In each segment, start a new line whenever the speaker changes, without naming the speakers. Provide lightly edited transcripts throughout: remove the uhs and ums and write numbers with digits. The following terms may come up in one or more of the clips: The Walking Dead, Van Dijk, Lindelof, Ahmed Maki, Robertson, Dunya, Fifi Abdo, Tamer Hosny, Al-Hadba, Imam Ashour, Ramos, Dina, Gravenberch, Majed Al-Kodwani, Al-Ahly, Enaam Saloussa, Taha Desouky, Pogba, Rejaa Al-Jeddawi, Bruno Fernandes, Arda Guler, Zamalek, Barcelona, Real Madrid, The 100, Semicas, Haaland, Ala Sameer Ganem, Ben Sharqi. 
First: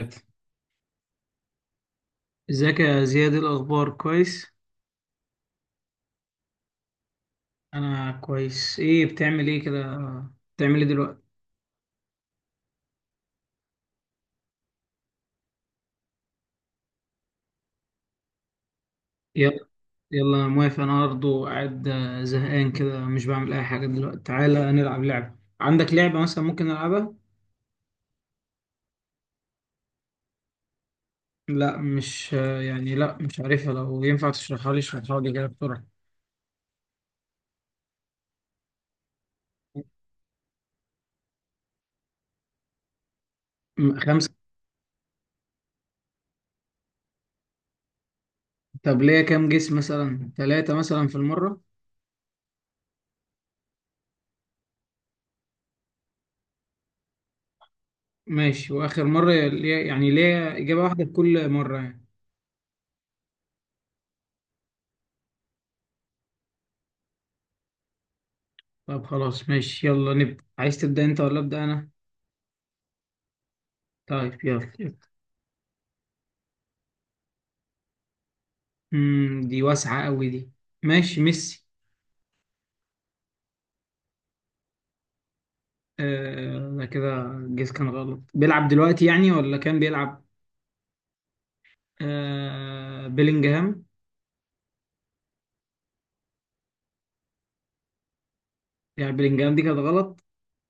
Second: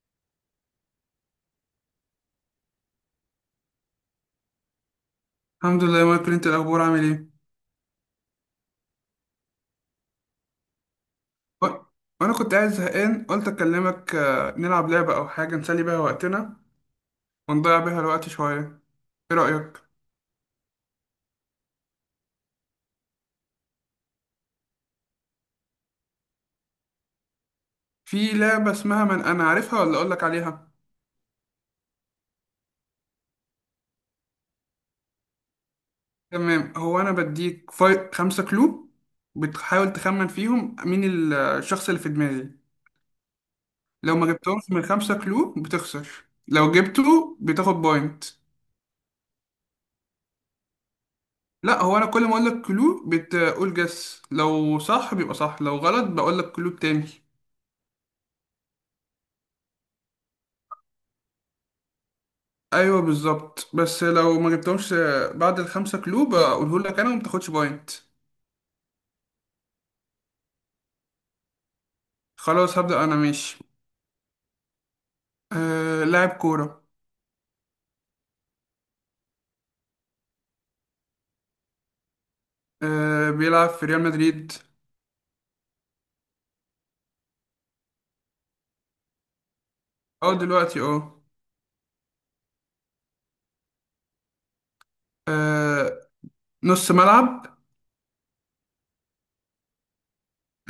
ثلاثة. ازيك يا زياد؟ إيه الاخبار، كويس؟
الحمد لله يا مايكل، انت الاخبار عامل ايه؟
انا كويس. ايه بتعمل ايه كده؟ بتعمل ايه دلوقتي؟
و- وانا كنت قاعد زهقان، قلت اكلمك. نلعب لعبه او حاجه نسلي بيها وقتنا ونضيع بيها الوقت شويه. ايه
يلا،
رايك
يلا موافق. انا برضه قاعد زهقان كده، مش بعمل اي حاجه دلوقتي. تعالى نلعب لعبه، عندك لعبه مثلا ممكن نلعبها؟
في لعبه اسمها من انا، عارفها ولا اقول لك عليها؟
لا، مش آه، يعني لا مش عارفها. لو ينفع تشرحها لي اشرحها لي كده بسرعه.
تمام. هو انا بديك فاي خمسة كلو، بتحاول تخمن فيهم مين الشخص اللي في دماغي. لو ما
خمسه؟
جبتهمش من خمسة كلو بتخسر، لو جبته بتاخد بوينت.
طب ليا كام جس، مثلا ثلاثه مثلا في المره؟
لا، هو انا كل ما اقول لك كلو بتقول جس، لو صح بيبقى صح، لو غلط بقول لك كلو تاني.
ماشي، واخر مره ليا يعني، ليا اجابه واحده في كل مره يعني؟
ايوه بالظبط. بس لو ما جبتهمش بعد الخمسة كلوب بقوله لك انا وما بتاخدش بوينت.
طب خلاص ماشي، يلا نبدا. عايز تبدا انت ولا ابدا انا؟
خلاص، هبدأ انا. ماشي،
طيب يلا يلا.
آه لاعب كورة.
دي واسعة قوي دي. ماشي، ميسي.
آه، بيلعب في ريال مدريد.
آه، ده كده الجيس كان غلط. بيلعب دلوقتي يعني ولا كان بيلعب؟
اه دلوقتي اه.
آه، بيلينجهام.
آه، نص ملعب.
يعني بيلينجهام دي كانت غلط.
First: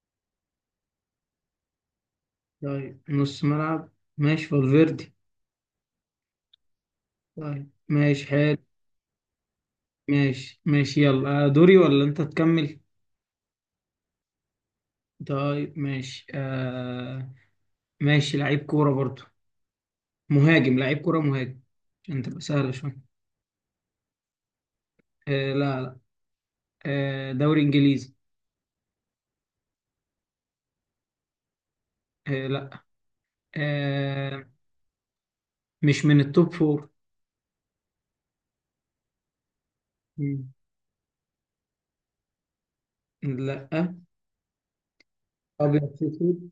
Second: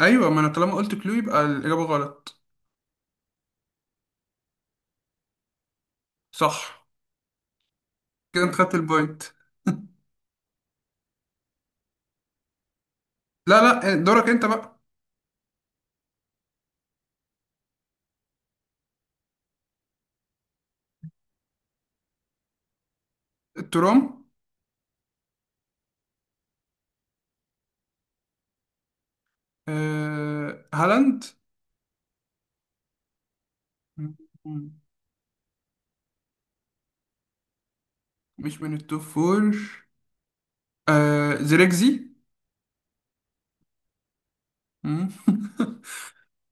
ايوه، ما انا طالما قلت كلو يبقى الإجابة غلط.
طيب نص ملعب، ماشي، فالفيردي.
صح.
طيب ماشي،
كده انت
حلو.
خدت البوينت.
ماشي ماشي، يلا دوري ولا انت تكمل؟
لا لا، دورك انت بقى.
طيب ماشي آه. ماشي، لعيب كورة برضو. مهاجم، لعيب كورة مهاجم، عشان تبقى سهلة شوية.
الترام.
آه لا لا. آه، دوري انجليزي.
آه، هالاند.
آه لا. آه.
مم.
مش من التوب فور.
مش من التوب فور.
مم.
آه، زريكزي.
لا.
مم.
ابيض في اسود.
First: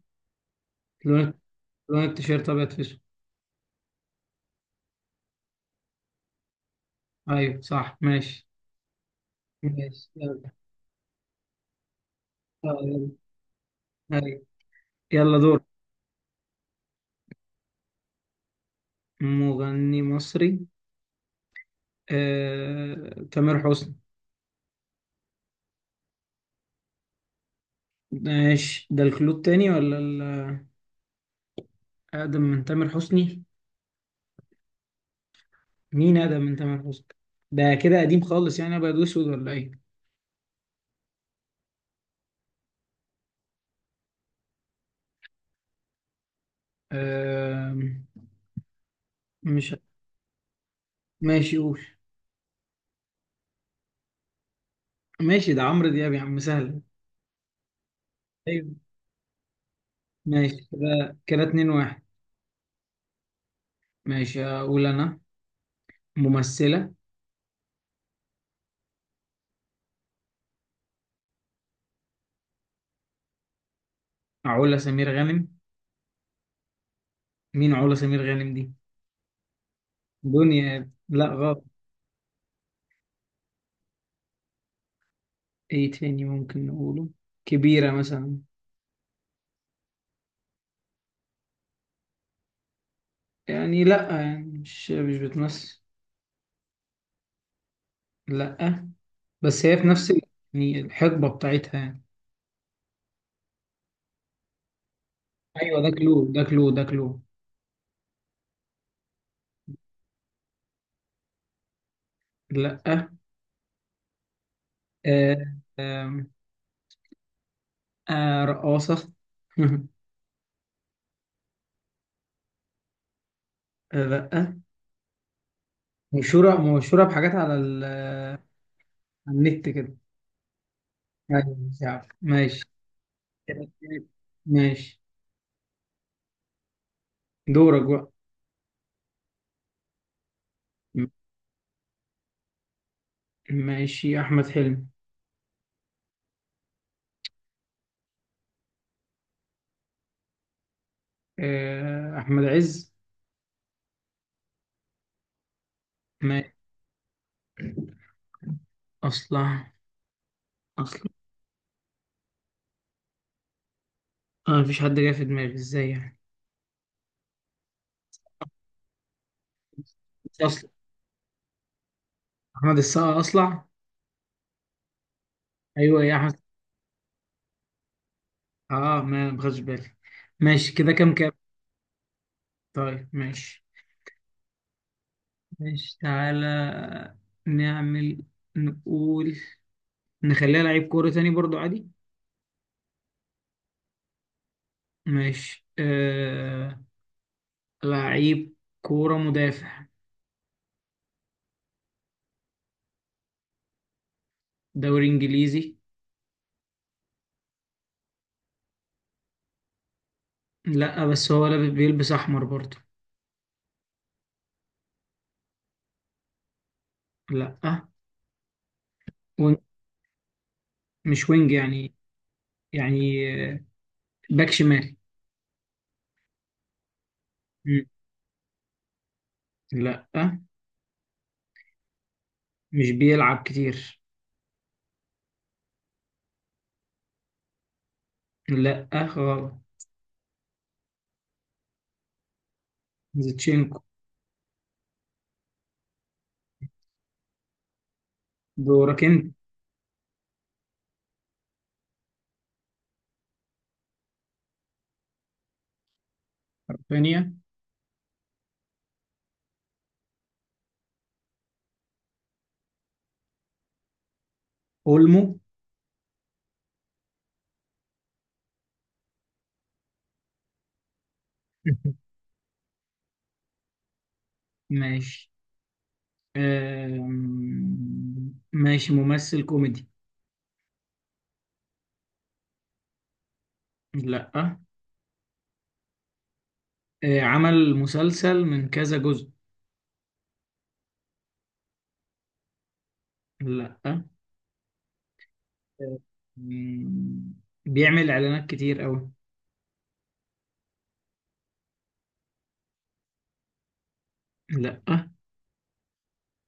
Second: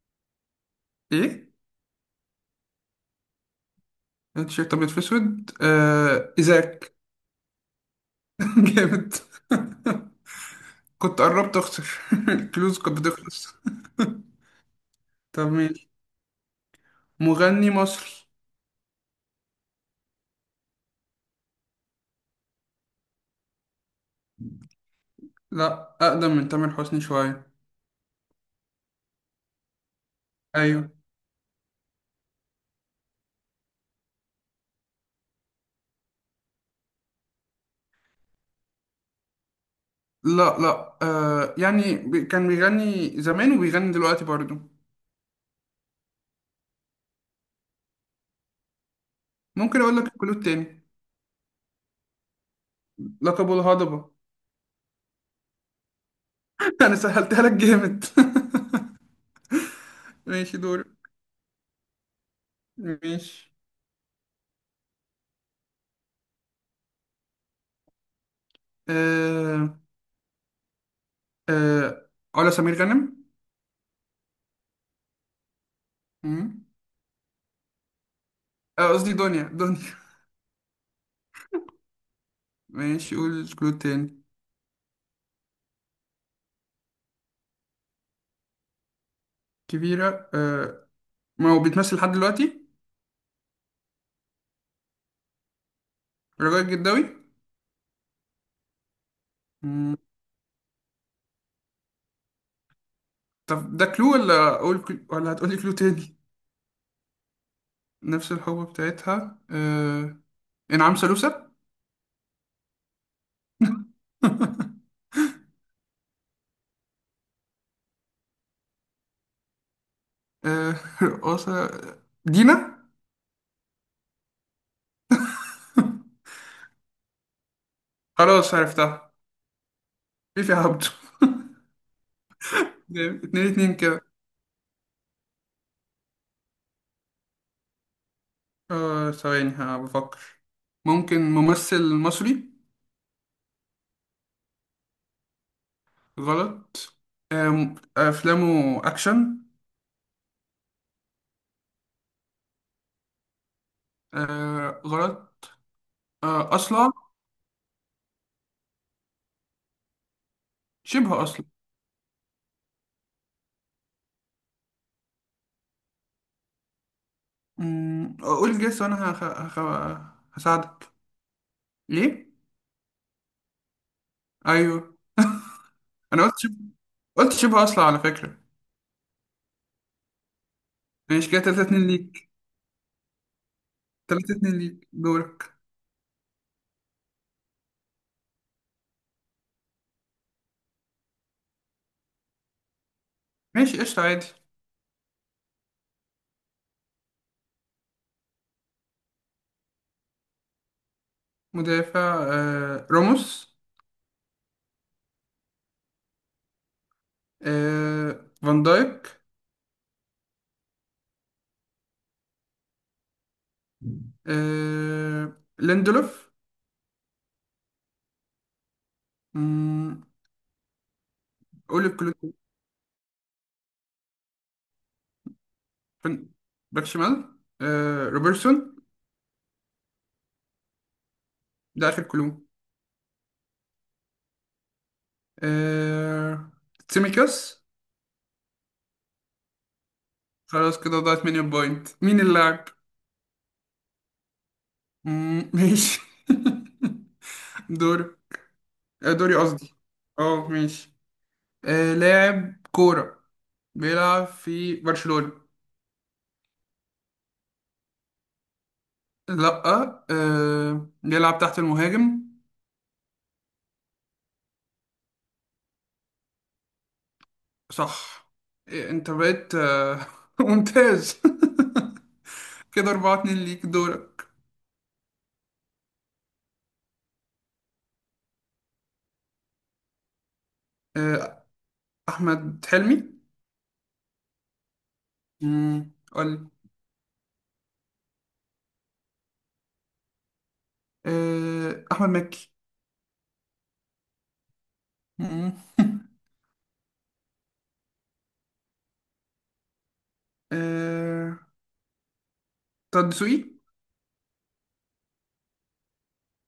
لون.
ايه؟
لون التيشيرت ابيض في اسود.
تيشيرت ابيض في اسود، آه ازاك.
ايوه صح، ماشي.
جامد.
ماشي يلا
كنت قربت اخسر، الكلوز كانت
يلا.
بتخلص.
أيوة. يلا
طب
دور.
ماشي. مغني مصري.
مغني مصري. آه، تامر حسني.
لا، اقدم من تامر حسني شويه.
ماشي، ده الكلود التاني ولا
ايوه.
اقدم من تامر حسني. مين اقدم من تامر حسني؟ ده كده قديم خالص يعني، ابيض واسود ولا ايه؟
لا لا، يعني كان بيغني زمان وبيغني دلوقتي برضه.
آه. مش.
ممكن اقول لك الكلود تاني.
ماشي قول.
لقبه الهضبه.
ماشي، ده عمرو دياب يا عم، سهل.
انا سهلتها لك جامد.
أيوه. ماشي
ماشي، دور.
كده كده، 2-1.
ماشي،
ماشي اقول انا. ممثلة.
آه. آه، علا سمير غانم.
علا سمير غانم.
مم.
مين علا سمير غانم دي؟
قصدي دنيا، دنيا.
دنيا. لا غلط.
ماشي، قول كلود تاني.
ايه تاني ممكن نقوله؟ كبيرة مثلا.
كبيرة آه، ما هو بيتمثل لحد دلوقتي.
يعني لا، يعني مش بتمثل.
رجاء الجداوي.
لا، بس هي في
مم.
نفس يعني الحقبة بتاعتها يعني.
طب ده كلو، ولا أقول كلو ولا هتقولي كلو
ايوه، ده كلو،
تاني؟
ده كلو، ده كلو.
نفس الحقبة بتاعتها آه. إنعام سالوسة.
لا. آه. آه، رقاصة.
آه، رقاصة. دينا.
لا. مشهورة، مشهورة بحاجات على ال،
خلاص، عرفتها.
على النت كده.
فيفي عبده.
يعني مش عارف، ماشي.
جامد. اتنين اتنين كده.
ماشي، دورك بقى.
آه، ثواني ها، بفكر.
م-
ممكن ممثل مصري.
ماشي، أحمد حلمي.
غلط. آه، أفلامه أكشن.
أحمد عز.
آه غلط.
ماشي.
آه، أصلع.
أصلع. أصلع.
شبه اصلا.
مفيش حد جاي في دماغي، إزاي يعني؟
قول الجس وانا
أصلع.
هساعدك. ليه؟
أحمد السقا أصلع.
ايوه،
أيوه يا
انا
أحمد.
قلت شبه، قلت شبه اصلا على فكره.
آه، ما خدش بالي. ماشي كده، كام
ماشي
كام؟
كده 3-2 ليك.
طيب ماشي.
3-2 ليك، دورك.
ماشي، تعالى نعمل، نقول، نخليها لعيب كورة تاني برضو عادي.
ماشي قشطه، عادي.
ماشي لعيب كورة، مدافع.
مدافع. راموس.
دوري إنجليزي.
فان دايك.
لا، بس هو لابس، بيلبس احمر برضه.
ليندلوف.
لا. وينج.
أمم،
مش وينج
قول
يعني.
الكلو.
يعني آه، باك شمال.
فن- باك شمال.
مم.
روبرتسون.
لا،
ده اخر كلو.
مش بيلعب كتير.
آه... سيميكاس.
لا غلط.
خلاص كده، ضاعت مني البوينت. مين اللاعب؟
زيتشينكو.
مم، ماشي. دوري.
دورك انت.
دوري قصدي. اه ماشي. آه، لاعب كورة بيلعب في برشلونة.
ثانية.
لأ. آه، بيلعب تحت المهاجم.
اولمو.
صح. إيه، انت بقيت ممتاز. كده أربعة اتنين ليك، دورك.
ماشي، ماشي، ممثل كوميدي.
آه، أحمد حلمي.
لا.
مم، قولي.
آه، عمل مسلسل من كذا جزء.
آه، أحمد مكي.
لا.
مم.
آم، بيعمل اعلانات كتير قوي.
آه، طه دسوقي.
لا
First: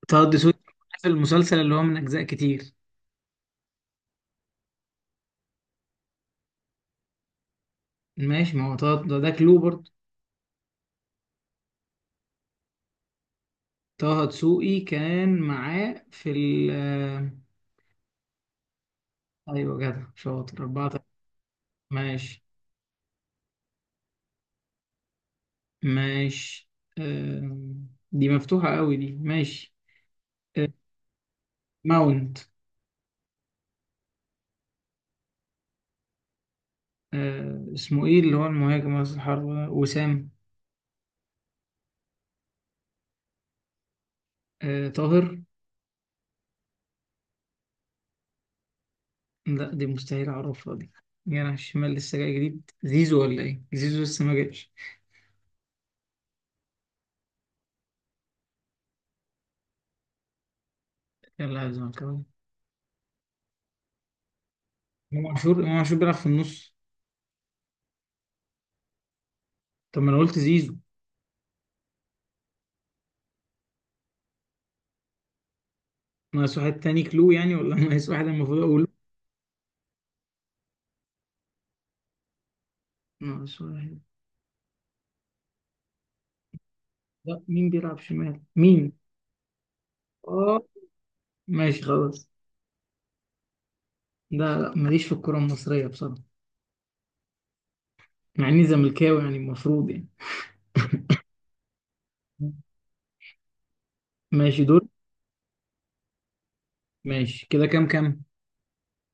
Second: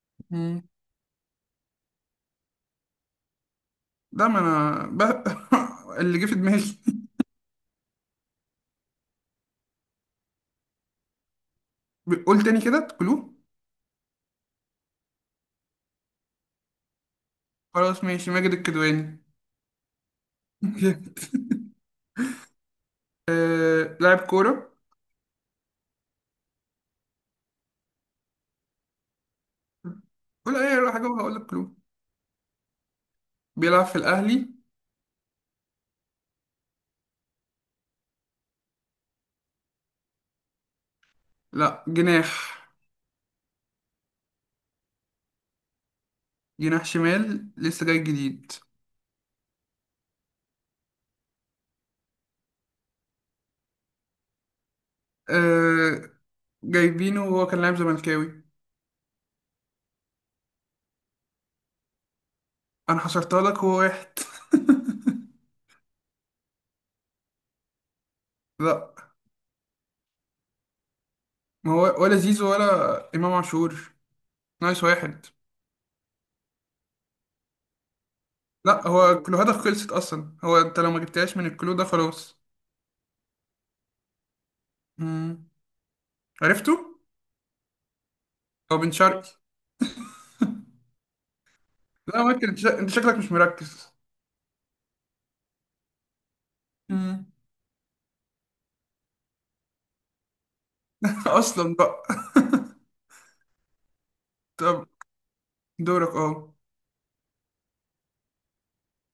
طه دسوقي، في المسلسل اللي هو من أجزاء كتير.
ده ما انا ب... اللي جه في دماغي.
ماشي، ما هو طه ده, ده كلو برضه.
قول تاني، كده كلو.
طه دسوقي كان معاه في ال آه،
خلاص ماشي، ماجد الكدواني.
أيوة، جدع شاطر. 4-3. ماشي.
لاعب كورة.
ماشي، دي مفتوحة قوي دي. ماشي
قول
آه،
اي حاجة وهقول لك كلو.
ماونت.
بيلعب في الاهلي.
آه، اسمه إيه اللي هو المهاجم رأس الحربة ده؟ وسام.
لا، جناح.
آه، طاهر.
جناح شمال، لسه جاي جديد.
لا، دي مستحيل أعرفها دي. جناح الشمال لسه جاي جديد، زيزو ولا إيه؟ زيزو لسه ما جاش.
آه... جايبينه وهو كان لاعب زملكاوي.
يلا يا زملكاوي.
انا حصرتها لك، هو واحد.
إمام عاشور، إمام عاشور بيلعب في النص.
لا،
طب ما انا قلت زيزو.
ما هو ولا زيزو ولا امام عاشور. نايس، واحد.
ناقص واحد تاني كلو يعني، ولا ناقص واحد المفروض اقوله.
لا، هو كلوهاتك خلصت اصلا، هو انت لو ما جبتهاش من الكلو ده خلاص.
ناقص واحد.
عرفته؟
لا، مين بيلعب شمال،
هو بن
مين؟
شرقي.
اه. ماشي
لا
خلاص.
ممكن، انت انت شكلك مش مركز.
لا لا، ماليش في الكرة المصرية بصراحة.
مم.
مع اني زملكاوي يعني، المفروض يعني.
اصلا بقى.
ماشي دور.
طب دورك اه.
ماشي كده كام كام؟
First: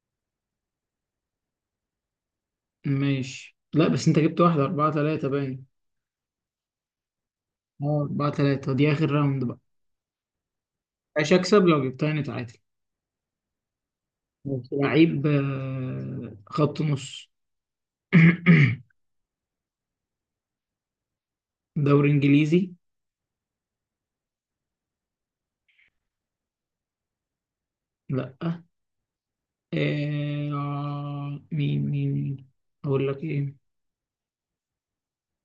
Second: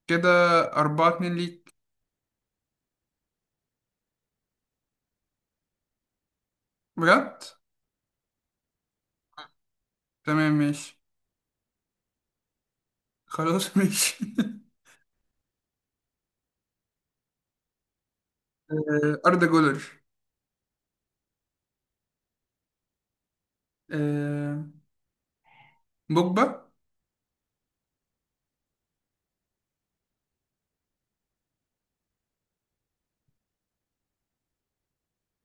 كده أربعة اتنين ليك.
ماشي، لا بس انت جبت واحدة، 4-3 باين.
بجد؟
اه، 4-3. دي آخر راوند بقى.
تمام ماشي.
مش هكسب لو جبتها، نتعادل.
خلاص ماشي.
ماشي. لعيب خط نص.
آه، أردا جولر.
دوري إنجليزي.
آه، بوجبا.
لا. مين أقول لك إيه؟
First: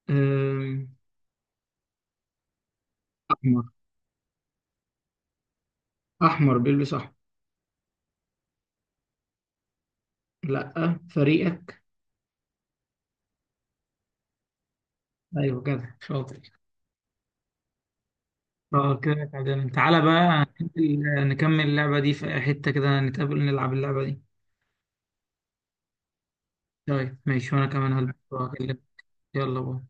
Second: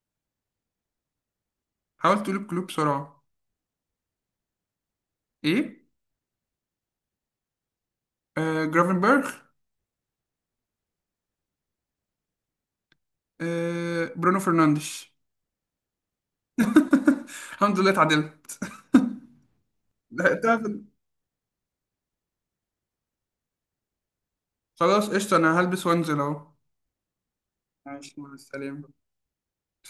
آه.
حاول تقول الكلوب بسرعة.
أحمر.
إيه؟
أحمر بيلبس أحمر.
آه، جرافنبرغ.
لأ، فريقك.
آه، برونو فرنانديش.
أيوه كده، شاطر.
الحمد لله اتعدلت.
اه، كده تعادلنا. تعالى بقى
لحقتها في
ننزل، نكمل اللعبة دي في حتة كده، نتقابل نلعب اللعبة دي.
خلاص قشطة. أنا هلبس وأنزل أهو.
طيب ماشي، وأنا كمان هلبس
ماشي، مع
وهكلمك.
السلامة.
يلا باي.